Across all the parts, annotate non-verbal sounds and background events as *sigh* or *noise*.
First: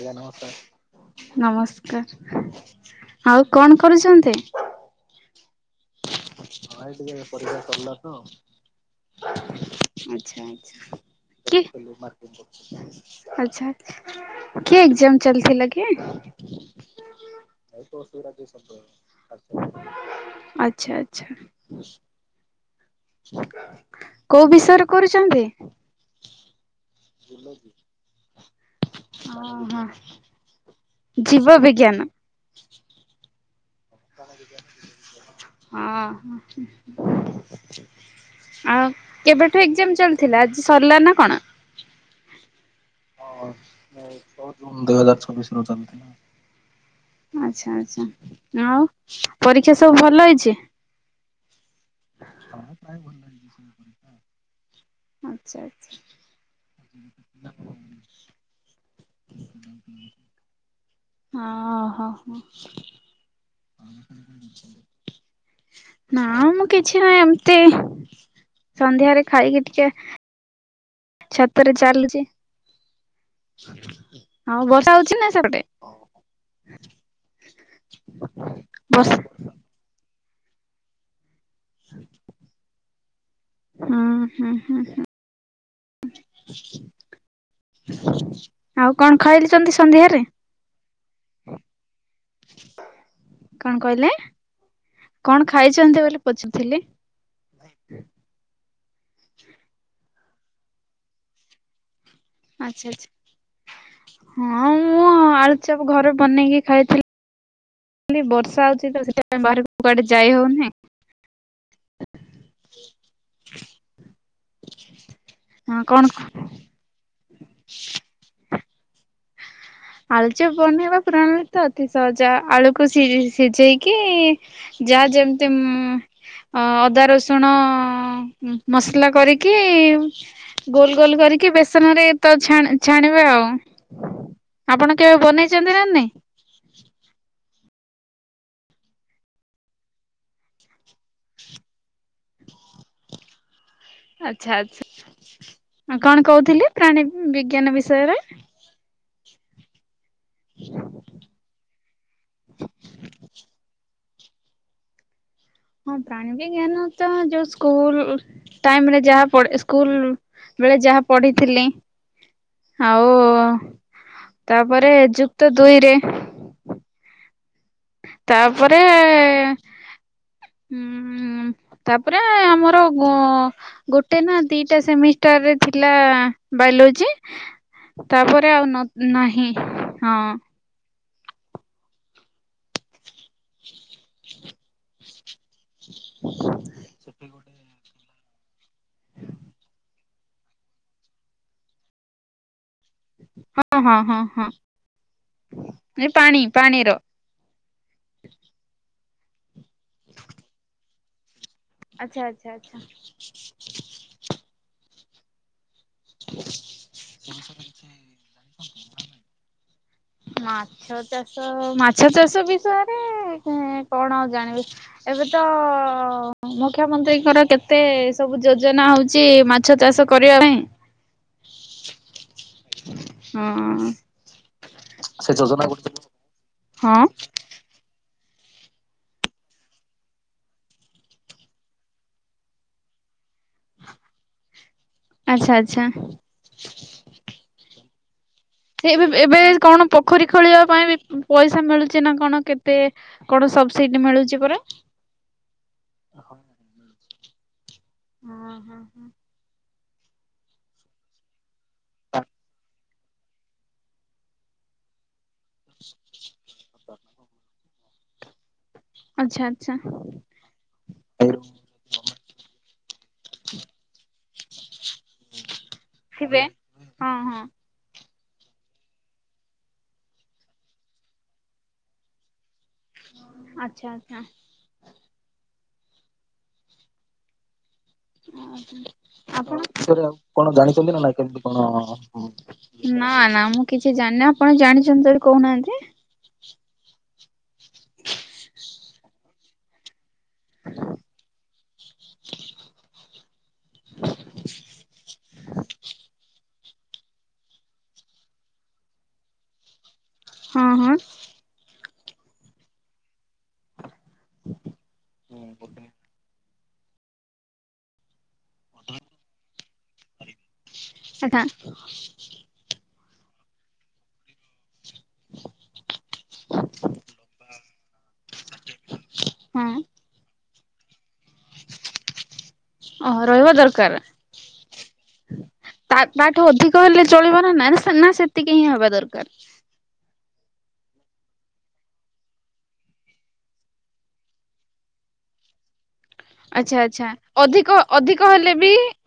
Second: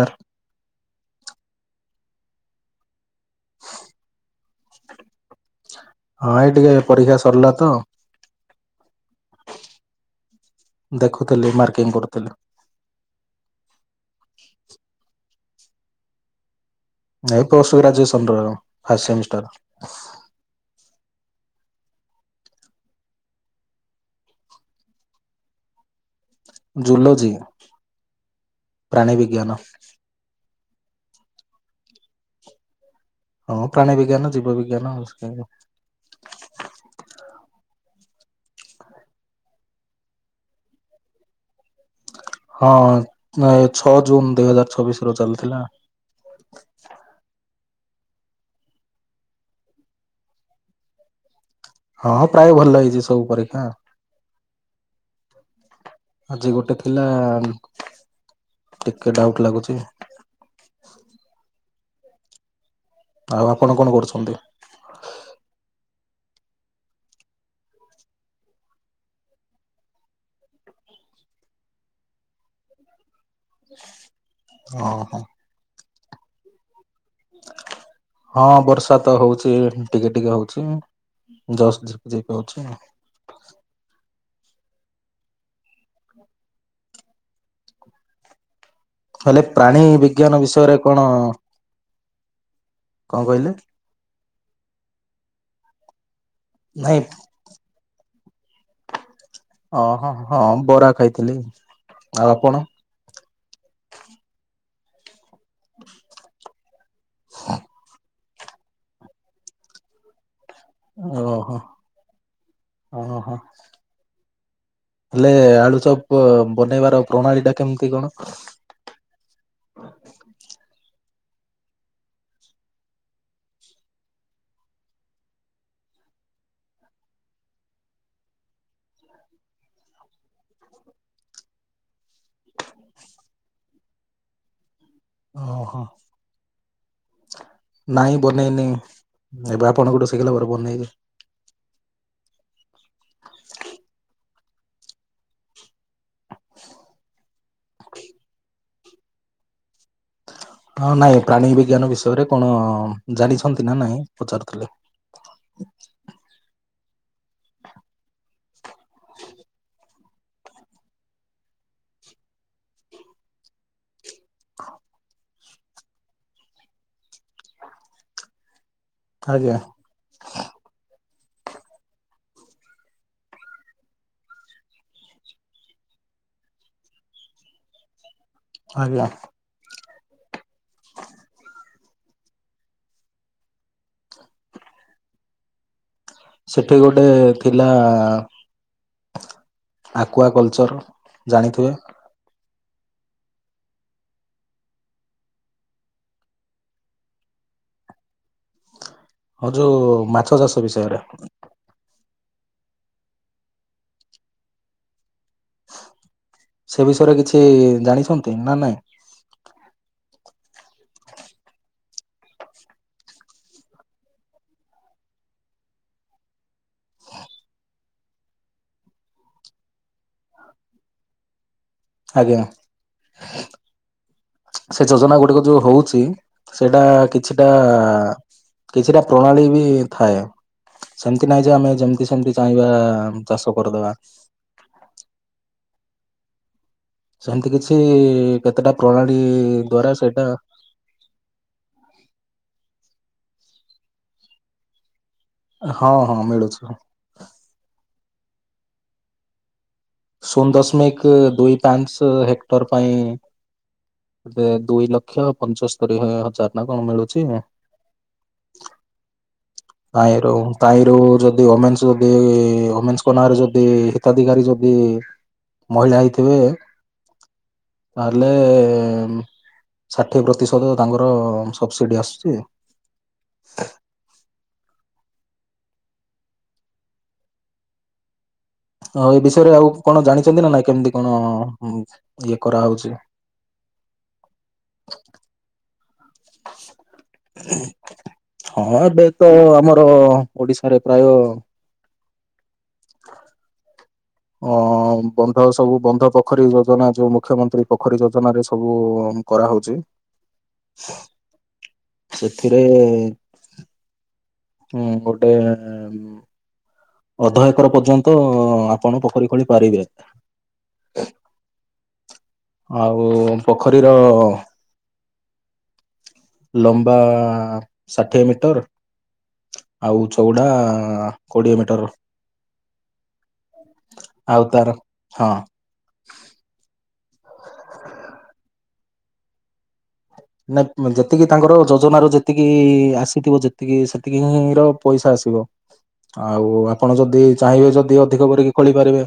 ଆଜ୍ଞା ନମସ୍କାର। ନମସ୍ *unintelligible* ଆଉ କଣ କରୁଛନ୍ତି? ହଁ ଏ ଟିକେ ପରକ୍ଷା ସରିଲା ତ। *unintelligible* ଆଚ୍ଛା। ଦେଖୁଥିଲି କି ମାର୍କିଂ କରୁଥିଲି। ଆଚ୍ଛା। କି ଏକଜାମ୍? ଚାଲିଥିଲା କି? ଏଇ ପୋଷ୍ଟ ଗ୍ରାଜୁଏସନ ର ଫାଷ୍ଟ ସେମିଷ୍ଟାର ଆଚ୍ଛା। କୋଉ ବିଷୟରେ କରୁଛନ୍ତି। *unintelligible* ଲୋଜି ପ୍ରାଣୀ ବିଜ୍ଞାନ। ଓହୋ ଜୀବ ବିଜ୍ଞାନ। ହଁ ପ୍ରାଣୀ ବିଜ୍ଞାନ, ଜୀବ ବିଜ୍ଞାନ ହଁ *unintelligible* ଆଉ କେବେଠୁ ଏଜାମ ଚାଲିଥିଲା ଆଜି ସରିଲା ନା କଣ। ହଁ। ଅ ଛଅ ଜୁନ ଦୁଇ ହଜାର ଛବିଶ ରୁ ଚାଲିଥିଲା। ଆଚ୍ଛା ଆଉ ପରୀକ୍ଷା ସବୁ ଭଲ ହେଇଛି। ହଁ ପ୍ରାୟ ଭଲ ହେଇଛି ସବୁ ପରୀକ୍ଷା। ଆଚ୍ଛା । ଆଜି ଗୋଟେ ଥିଲା ଟିକେ ଡାଉଟ ଲାଗୁଛି। ହଁ ହୋ ହୋ। ଆଉ ଆପଣ କଣ କରୁଛନ୍ତି। ନା ମୁଁ କିଛି ନାହିଁ ଏମତି ସନ୍ଧ୍ୟାରେ ଖାଇକି ଟିକେ ଛାତରେ ଚାଲୁଛି। ଆଉ ବର୍ଷା ଓହୋ ହଁ ହଉଛି ନା ସେପଟେ। *inaudible* ହଁ ବର୍ଷା ବସ୍ ତ ହଉଛି ଟିକେ ଟିକେ ହଉ ଛି ଜଷ୍ଟ ଝିପ୍ ଝିପ୍ ହଉଚି ଆଉ। ହୁଁ। ହୁଁ ହୁଁ ହୁଁ *inaudible* ହେଲେ ପ୍ରାଣୀ ବିଜ୍ଞାନ ବିଷୟରେ କଣ କଣ କହିଲେ କଣ ଖାଇଛନ୍ତି ବୋଲି *unintelligible* ନାଇଁ ଓ ହଁ ହଁ ବରା ଖାଇଥିଲି। ଆଉ ଆପଣ? ଆଛା ଆଛା ହଁ। ଆଳୁଚପ୍ ଘରେ ବନେଇକି ଖାଇଥିଲି। *inaudible* ଖାଲି ବର୍ଷା ହଉଛି ତ ସେଥିପାଇଁ ବାହାର କୁ କୁଆଡେ ଯାଇ ହଉନି। ଓହୋ ଓହୋ। ହେଲେ ହଁ କଣ ଆଳୁଚପ ବନେଇବାର ପ୍ରଣାଳୀ ଟା କେମିତି କଣ। ଆଳୁ ଚପ ବନେଇ ବା ପୁରାଣା ତ ଅତି ସହଜା ଆଳୁକୁ ସି ସିଝେଇକି ଯାହା ଯେମିତି ଅଦା ରସୁଣ ମସଲା କରିକି ଗୋଲ ଗୋଲ କରିକି ବେସନ ରେ ତଛ ଛାଣିବ ଆଉ। ଆପଣ କେବେ ବନେଇଚନ୍ତି ଓହୋ ନା ନାଇଁ। ନାଇଁ ବନେଇନି ଏବେ ଆପଣ ଗୋଠେ ଶିଖିଲା ପରେ ବନେଇକି। ଆଛା ଆଛା କଣ କହୁଥିଲି ପ୍ରାଣୀ ବିଜ୍ଞାନ ବିଷୟରେ। ହଁ ନାଇଁ ପ୍ରାଣୀ ବିଜ୍ଞାନ ବିଷୟରେ କଣ ଜାଣିଛନ୍ତି ନା ନାହିଁ। ପଚାରୁିଥିଲେ। ହଁ ପ୍ରାଣଙ୍କ ଜ୍ଞାନ ତ ଯଉ ସ୍କୁଲ। ଟାଇମ ରେ ଯାହା ପଳ ସ୍କୁଲ। ବେଳେ ଯାହା ପଢିଥିଲି ଆଉ ତାପରେ ଯୁକ୍ତ ଦୁଇରେ। ତାପ ତାପରେ ହଁ। ଆଜ୍ଞା ହଁ ତାପରେ ଆମର ଗୋଟେ ନା ଦିଟା ସେମିଷ୍ଟରରେ ଥିଲା ବାୟୋଲୋଜି। ତାପରେ ଆଜ୍ଞା ଆଉ ନାହିଁ। ହଁ। ସେଠି ଗୋଟେ ଥିଲା। ଆକୁୱଆ କଲଚର୍ ଜାଣିଥିବେ। ହଁ ହଁ ହଁ ହଁ ଏ ପାଣି ପାଣିର। ହଉ ଯଉ ମାଛ ଚାଷ ବିଷୟରେ। ଆଛା ଆଛା ଆଛା। ସେ ବିଷୟରେ କିଛି ଜାଣିଛନ୍ତି ନା ନାଇଁ। ମାଛ ଚାଷ ମାଛ ଚାଷ ବିଷୟରେ କଣ ଆଉ ଜାଣିବି ଏବେ ତ ମୁଖ୍ୟମନ୍ତ୍ରୀଙ୍କର କେତେ ସବୁ ଯୋଜନା ହଉଛି ମାଛ ଚାଷ କରିବା ପାଇଁ। ଆଜ୍ଞା। ହଁ ସେ ଯୋଜନା ଗୁଡିକ ଯୋଉ ହଉଛି ସେଇଟା ହଁ କିଛିଟା କିଛିଟା ପ୍ରଣାଳୀ ବି ଥାଏ ସେମିତି ନହିଁ ଯେ ଆମେ ଯେମତି ସେମିତି ଚାହିଁବା ଚାଷ କରିଦବା। ଆଛା ଆଛା। କିଏ? ବେ ଏବେ କଣ ପୋଖରୀ ଖୋଳିବା ପାଇଁ ବି ପଇସା ମିଳୁଛି ନା କଣ କେତେ? କଣ ସବସିଡି ମିଳୁଛି ପରା। ହଁ ହଁ ମିଳୁଛୁ ହଁ। ହଁ ହଁ ହୁଁ। ଶୂନ ଦଶମିକ ଦୁଇ ପାଞ୍ଚ ହେକ୍ଟର ପାଇଁ ଏ ଦୁଇ ଲକ୍ଷ। ପଞ୍ଚସ୍ତରୀ ହଜାର ନା କଣ ମିଳୁଛି। ଆଚ୍ଛା। ଆଚ୍ଛା ତାହିରୁ ତାହିରୁ ଯଦି ଓମେନ୍ସ ଯଦି ଓମେନ୍ସଙ୍କ ନାଁରେ ଯଦି ହିତା ଧିକାରୀ ଯଦି ମହିଳା ହେଇଥିବେ ଥିବେ ହଁ ହଁ। ତାହେଲେ ଷାଠିଏ ପ୍ରତିଶତ ତାଙ୍କର ସବସିଡି ଆସୁଛି। ଆଚ୍ଛା ଆଚ୍ଛା। ଆଉ ଏ ଆ ବିଷୟରେ ଆପଣ ଆଉ କଣ ଜାଣିଛନ୍ତି ନା ତାପରେ ନାଇଁ କେମିତି ଜାଣିଛନ୍ତି ନା କଣ ନାହିଁ କେମିତି କଣ ଇଏ କରାହଉଛି ନା ନା ମୁଁ କିଛି ଜାଣିନି ଆପଣ ଜାଣିଛନ୍ତି ଯଦି କହୁନାହାଁନ୍ତି। ହଁ ଏବେ ତ ଆମର ଓଡିଶାରେ ପ୍ରାୟ ଅ ବନ୍ଧ ସବୁ ବନ୍ଧ ପୋଖରୀ ଯୋଜନା ଯୋଉ ମୁଖ୍ୟମନ୍ତ୍ରୀ ପୋଖରୀ ଯୋଜନାରେ ସବୁ କରାହ‌ଉଚି। ହଁ ହଁ। ସେଥିରେ ହୁଁ ଗୋଟେ ଅଧ ଏକର ପର୍ଯ୍ୟନ୍ତ ଆପଣ ପୋଖରୀ ଖୋଳି ପାରିବେ। ସେଟା। ଓ ପୋଖରୀର ଲମ୍ବା ଷାଠିଏ ମିଟର ହଁ ଆଉ ଚଉଡା ହଁ କୋଡ଼ିଏ ମିଟ ଟର। ଓ ରହିବା ଦରକାର। ତାର ହଁ ତା ତାଠୁ ଅଧିକ ହେଲେ ଚଳିବ ନା ନା ନା ସେତିକି ହିଁ ହବା ଦରକାର। ନା ଯେତିକି ତାଙ୍କର ଯୋଜନାର ଯେତିକି ଆସିଥବ ଯେତିକି ସେତିକିର ପ‌ଇସା ଆସିବ। ଆଉ ଆଚ୍ଛା ଆପଣ ଆଚ୍ଛା ଯଦି ଚାହିଁବେ ଅଧିକ ଯଦି ଅଧିକ କରିକି ହେଲେ ବି ଖୋଳି ପାରିବେ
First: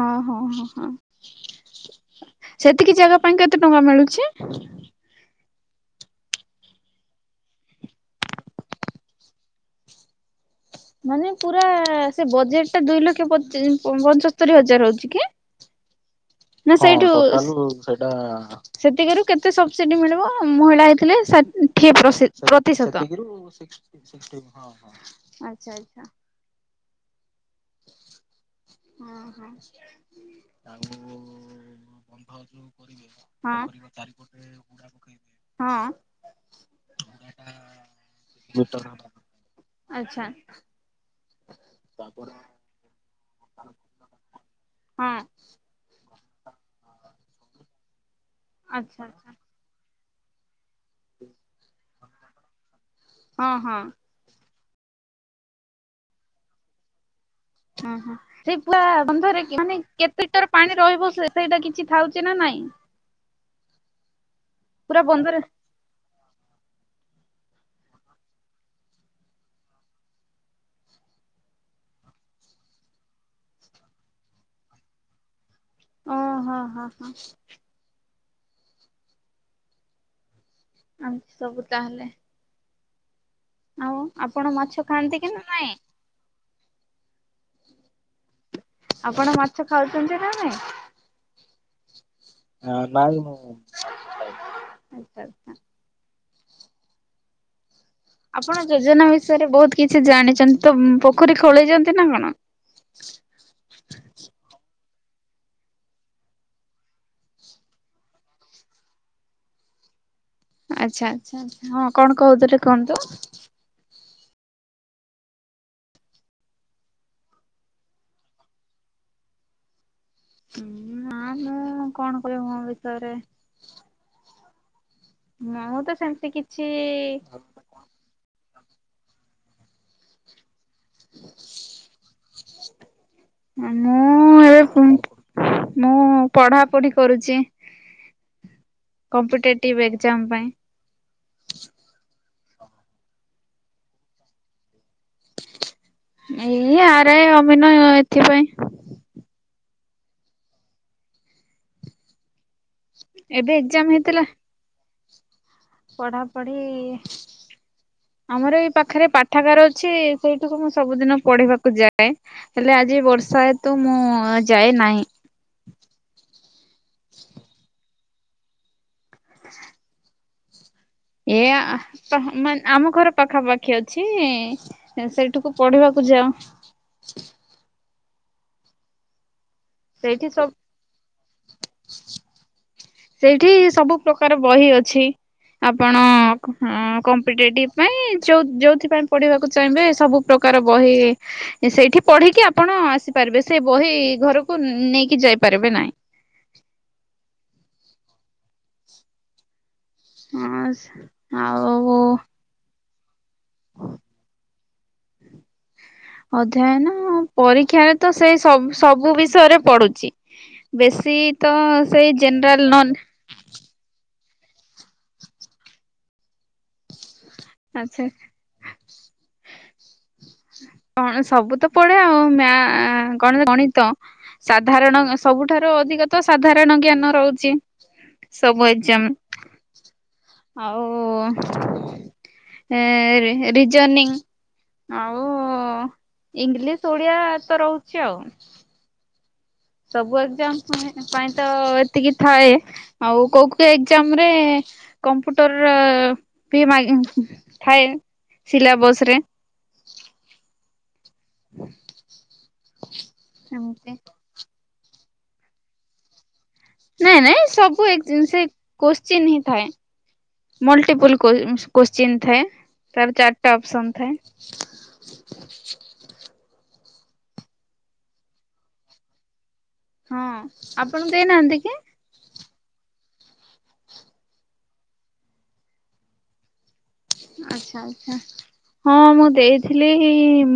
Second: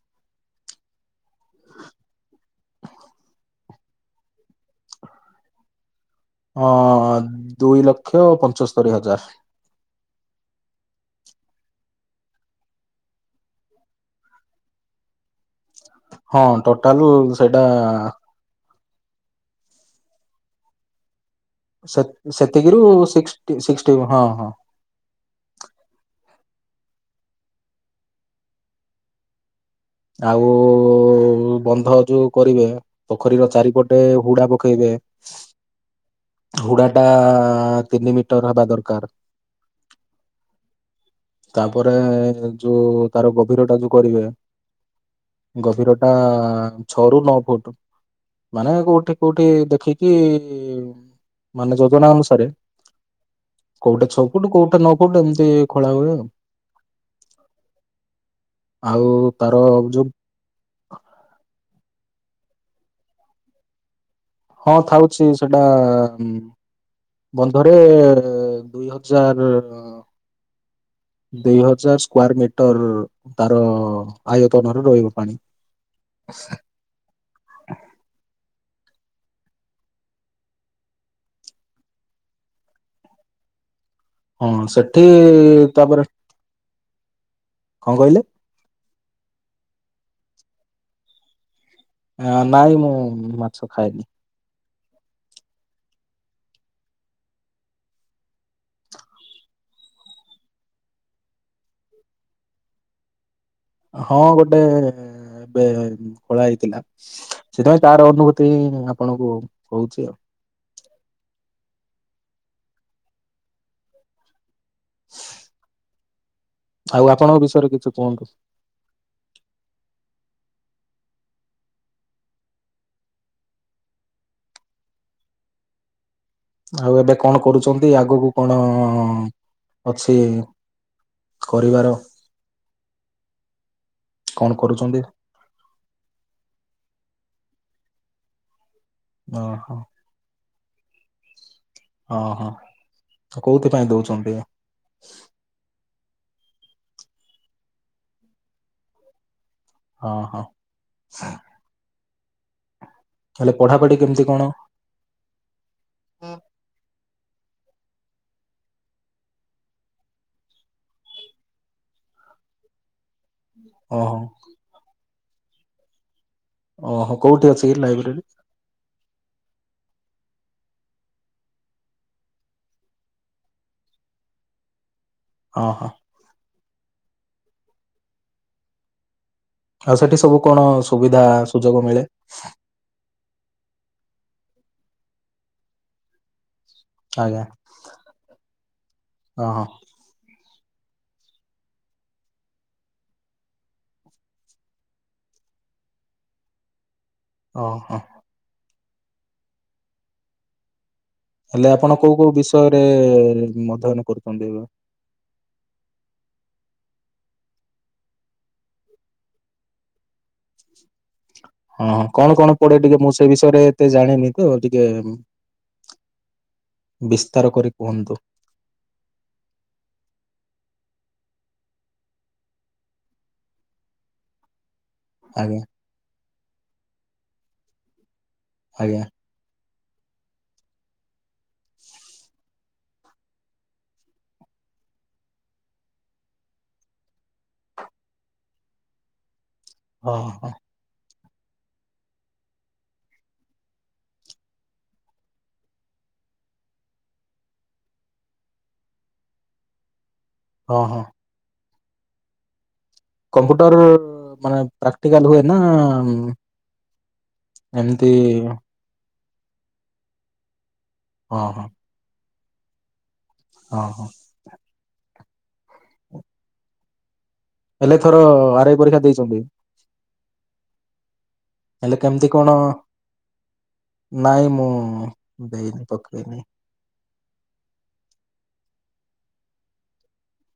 ଓହୋ ହଁ ହଁ ହଁ ସେତିକି ଜାଗା ପାଇଁକା କେତେ ଟଙ୍କା ମିଳୁଛି? ହଁ ଦୁଇ ଲକ୍ଷ ପଞ୍ଚସ୍ତରୀ ହଜାର। ମାନେ ପୁରା ସେ ବଜେଟ ଟା ଦୁଇ ଲକ୍ଷ ପଚି ପଞ୍ଚସ୍ତରୀ ହଜାର ହଉଛି କି? ହ *inaudible* ହଁ ଟୋଟାଲରୁ ସେଇଟା ସେତିକିରୁ କେତେ ସବ୍ ସିଡି ମିଳିବ ମହିଳା ହେଇଥିଲେ ସା କିଏ ସେ ପ୍ରଶି ସେତିକିରୁ ପ୍ରତିଶତ ସିକ୍ସଟି ସିକ୍ସଟି ହଁ ହଁ ଆଚ୍ଛା ଆଚ୍ଛା। ହଁ ହଁ। ଆଉ ବନ୍ଧ ଯୋଉ କରିବେ ପୋଖରୀର ଚାରିପଟେ ହୁଡା ପକେଇବେ। ହଁ ହୁଡ଼ା ଟା ଆ ତିନି ମିଟର ହେବା ଦରକାର। ଆଚ୍ଛା ତାପରେ ଯୋଉ ତାର ଗଭୀର ଟା ଯୋଉ କରିବେ ହଁ ଗଭୀର ଟା ଆ ଛଅରୁ ନଅ ଫୁଟେ। ମାନେ ଆଚ୍ଛା କୋଉଠି ଆଚ୍ଛା କୋଉଠି ଦେଖିକି କିଏ ଏ ମାନେ ଯେଜନା ଅନୁସାରେ ହଁ ହଁ। କୋଉଟା ଛ ଫୁଟେ କୋ ନଅ ଫୁଟ ଏମିତି ଖେଳାହୁଏ। ଓ ହ ସେଇ ପୁରା ଆଉ ବନ୍ଧରେ ତାର ମାନେ ଯୋଉ କେତେ ଲିଟର ପାଣି ରହିବ ସେଇଟା କି କିଛି ଫାଉଛି ନା ନାଇଁ? ହଁ ପୁରା ଫାଉଛି ବନ୍ଧରେ ସେଟା ମଁ ବନ୍ଧରେ ଦୁଇ ହଜାର ଦୁଇ ହଜାର ସ୍କୋୟାର୍ ମଟର ତାର ଆୟତନର ରହିବ ପାଣି। ଓ ହିଁ ହିଁ ହିଁ। ଆମ ସବୁ ତାହେଲେ। ଆଉ ଆପଣ ହଁ ମାଛ ସେଠି ଖାଆନ୍ତି କି ନା ନାଇଁ? ତାପରେ କଣ କହିଲେ? ଆପଣ ମାଛ ଖାଉଛନ୍ତି ନାଇଁ? ଆଁ ନାଇଁ ମୁଁ ମାଛ ଖଏନି। ଆଚ୍ଛା ଆଚ୍ଛା। ଆପଣ ଯୋଜନା ବିଷୟରେ ବହୁତ କିଛି ଜାଣିଛନ୍ତି ତ ଉଁ ପୋଖରୀ ଖୋଳେଇଛନ୍ତି ନା କଣ? ହଁ ଗୋଟେ ଉଁ ଏବେ ଖୋଳା ହେଇଥିଲା ସେଥିଟା ତାର ଅନୁଭୂତି ହିଁ ଆପଣଙ୍କୁ କହୁଛି ଆଉ। ଆଛା ଆଛା ହଁ କଣ କୁହୁଥୁଲୁ କୁହନ୍ତୁ। ଆଉ ଆପଣଙ୍କ ବିଷୟରେ କିଛି କୁହନ୍ତୁ? ହୁଁ ନା ମୁଁ କଣ କହିବି ମୋ ବିଷୟରେ। ମୁଁ ତ ସେମି ଆଉ ଏବେ କଣ କରୁଛନ୍ତି ଆଗକୁ କଣ ଅଛି କରିବାର ମୁଁ କଣ ଏ କରୁଛନ୍ତି ମୁଁ ପଢାପଢି କରୁଚି। ଓହୋ କମ୍ପିଟେଟିଭ୍ ଏଗ୍ ଜାମ୍ ପାଇଁ। ଓ ହଁ କୋଉଥିପାଇଁ ଦଉଛନ୍ତି? ଏଇ ଆର୍ ଆଇ ଅମିନୟ ଏଥିପାଇଁ। ହଁ ହଁ। ତାହେଲେ ଏବେ ଏକ୍ଜାମ ପଢାପଢି ହେଇଥିଲା କେମତି କଣ? ପଢାପଢି ଆମର ଏଇ ପାଖରେ ପାଠାଗାର ଅଛି ସେଇଠୁକୁ ମୁଁ ସବୁଦିନ ପଢିବାକୁ ଯାଏ ହେଲେ ଆଜି ବର୍ଷ ସହତୁ ମୁଁ ଓହୋ ଯାଏ ନାହିଁ । ଓହୋ କୋଉଠି ଅଛି କି ଲାଇବ୍ରେରୀ *inaudible* ଏ ଆମ ଘର ପାଖାପାଖି ଅଛି । ସେଇଠିକୁ ଓହୋ ପଢିବାକୁ ଯାଉଁ। *unintelligible* ଆଉ ସେଠି ସବୁ କଣ ସୁବିଧା ସୁଯୋଗ ମିଳେ? ସେଇଠି ସବୁ ପ୍ରକାର ବହି ଅଛି ଆପଣ ହଁ ଆଜ୍ଞା କମ୍ପିଟେଟିଭ ପାଇଁ ଯଉ ଯୋଉଥିପାଇ ପଢିବାକୁ ଓହୋ ଚାହିଁବେ ସବୁ ପ୍ର କାର ବହି ସେଇଠି ପଢିକି ଆପଣ ଆସିପାରିବେ ସେ ବହି ଘରକୁ ନେଇକି ଯାଇପାରିବେ ନାଇଁ। ଓ ହୋ। *unintelligible* ହଁ। ହେଲେ ଆପଣ କୋଉ କୋଉ ବିଷୟ ଗ ମଧ୍ୟହନ କରୁଛନ୍ତି ଏବେ। ଅଧ୍ୟୟନ ପରୀକ୍ଷାରେ ତ ସେଇ ସବୁ ସବୁ ବିଷୟରେ ପଢୁଛି। ବେଶୀ ତ ହଁ ହଁ ସେଇ କଣ କଣ ଜେନେରାଲ ପଡେ ଟିକେ ନଲେ ମୁଁ ସେ ବିଷୟରେ ଏତେ ଜାଣିନି ଟିକେ ବି ତାର କରି ଆଛା କୁହନ୍ତୁ। କଣ ସବୁ ତ ପଡେ ଆଉ ମା ଗଣ ଗଣିତ ଶା ଧାରଣ ଆଜ୍ଞା ସବୁଠାରୁ ଅଧିକ ତ ସାଧାରଣ ଜ୍ଞାନ ରହୁଛି। ସବୁ ଆଜ୍ଞା ଏକଜାମ୍ । ଆଉ ରିଜନିଂ, ଆଉ ଇଂଲିଶ ଓଡିଆ ତ ରହୁଛି ଆଉ । ସବୁ ହଁ ହଁ ଏକ୍ଜାମ ପାଇଁ ତ ଏତିକି ଥାଏ ଆଉ କୋଉ କୋଉ ଏକ୍ଜାମ ରେ କମ୍ପ୍ୟୁଟର ବି ମା ଥାଏ ସିଲାବସ ରେ । ହଁ ହଁ। ହୁଁ । କମ୍ପୁଟର ମାନେ ପ୍ରାକ୍ଟିକାଲ ହୁଏ ନା ମ ନାଇଁ ନାଇଁ ସବୁ ଏକ ଜିନିଷ ଏ କୋ ଚିହ୍ନି ଥାଏ । ମଲ୍ଟିପୁଲ୍ କୋ ହଁ ହଁ କୋଶ୍ଚିନ୍ ଥାଏ। ତାର ଚାରି ଟା ହଁ ଅପସନ୍ ହଁ ଥାଏ । ହେଲେ ଥର ଆରାଇ ପରୀକ୍ଷା ଦେଇଚନ୍ତି । ହଁ ଆପଣ ଦେଇନାହାନ୍ତି କି? ହେଲେ କେମିତି କଣ *inaudible* ନାଇଁ ମୁଁ ଦେଇନି ପକେଇନି । ଆଛା ଆଛା ହଁ ମୁଁ ଦେଇଥିଲି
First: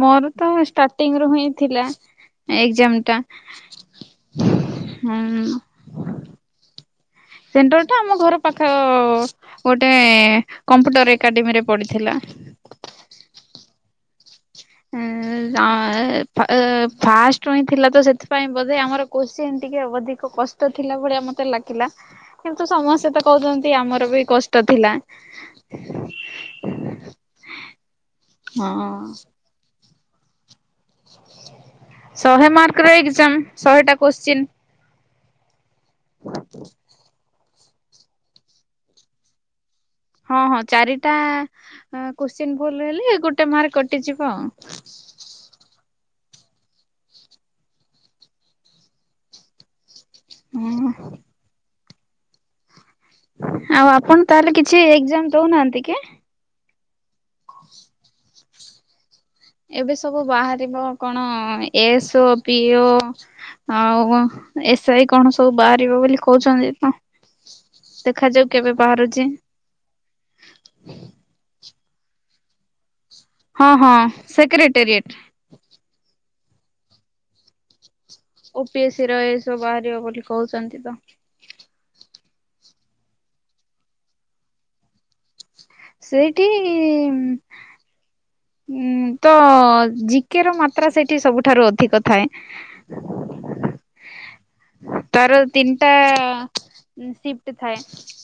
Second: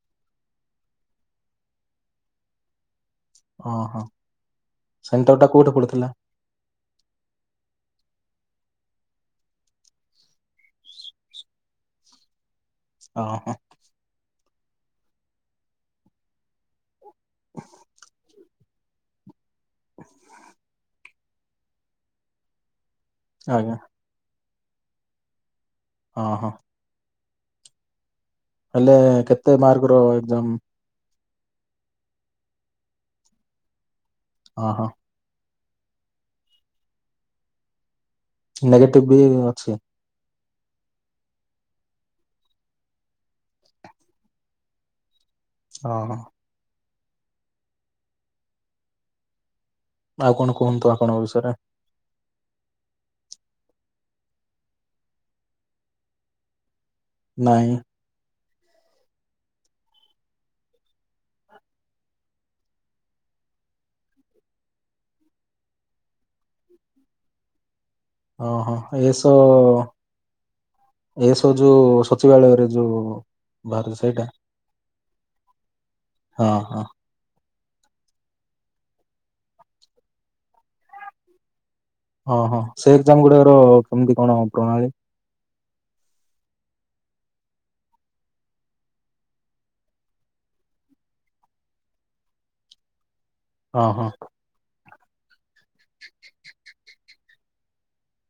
ମୋର ତ ଷ୍ଟାର୍ଟିଂ ରୁ ହିଁ ଥିଲା ଏକ୍ଜାମ୍ ଟା । ଅ ହ *inaudible* ସେଣ୍ଟର ଟା ହୁଁ କୋଉଠି ପଡିଥିଲା। ସେଣ୍ଟର ଟା ଆମ ଘର ପାଖ ଅ ଗୋଟେ କମ୍ପୁଟର ଏକାଡେମୀରେ ପଡିଥିଲା। ଅ ହ । ଏଁ ଅଁ ଏଁ ଫାଷ୍ଟରୁ ହଁ ଥିଲା ତ ସେଥିପାଇଁ ବୋଧେ ଆମର କୁଚ୍ ସେମ୍ ଟିକେ ଆଉ ଅଧିକ କଷ୍ଟ ଥିଲା ଭଳିଆ ମ ଲାଗିଲା କିନ୍ତୁ ସମସ୍ତେ କହୁଛନ୍ତି ଆଜ୍ଞା ଆମର ବି କ ତ ଥିଲା। ଅହ । ହଁ । ତା ମାର୍କ୍ ର ଏକ୍ଜାମ? *inaudible* ଶହେ ମାର୍କ ର ଏକ୍ଜାମ ଶହେଟା କୋଶ୍ଚିନ। ଓହୋ ନେଗେଟିବ୍ ବି ଅଛି । ହଁ ହଁ ଚାରିଟା ଆ କୋଶ୍ଚିନ୍ ଭୁଲ ହେଲେ ଗୋଟେ ମାର୍କ କଟିଯିବ ଆଉ। *inaudible* ଅହ। ଆଉ କଣ କୁହନ୍ତୁ ଆପଣଙ୍କ ବିଷୟରେ । ଆଉ ଆପଣ ତାହେଲେ କିଛି ଏକ୍ଜାମ ଦଉନାହାନ୍ତି କି? ନାହିଁ । ଏବେ ସବୁ ବାହାରିବ କଣ ଏସ୍ ଓ ପି ଓ ଆଉ କଅଁ ଏସ୍ ଆଇ କଣ ସବୁ ବାହାରିବ ବୋଲି କହୁଛନ୍ତି ତ। ଦେଖାଯାଉ ଅହ କେବେ ଏ ବାହାରୁଛି। ସ ଏ ସ୍ ଯଉ ସଚିବାଳୟରେ ଯଉ ହଁ ହଁ ସେକ୍ରେଟେରିଏଟ୍। ଅ ହ। ଓ ପି ଏ ସି ର ଏସବୁ ବାହାରିବ ବୋଲି କହୁଛନ୍ତି ତ । ଅ ହ ସେ ତଙ୍ଗୁଡ଼ାର କେମତି କଣ ପ୍ରଣାଳୀ? ସେଇଠି ଉ *inaudible* ଉଁ ତ ଜି କେ ର ମାତ୍ରା ସେଇଠି ସବୁଠାରୁ ଅଧିକ ଥାଏ । ଅ ହଁ । ତାର ତିନିଟା ଉଁ ସିପ୍ଟ ଥାଏ।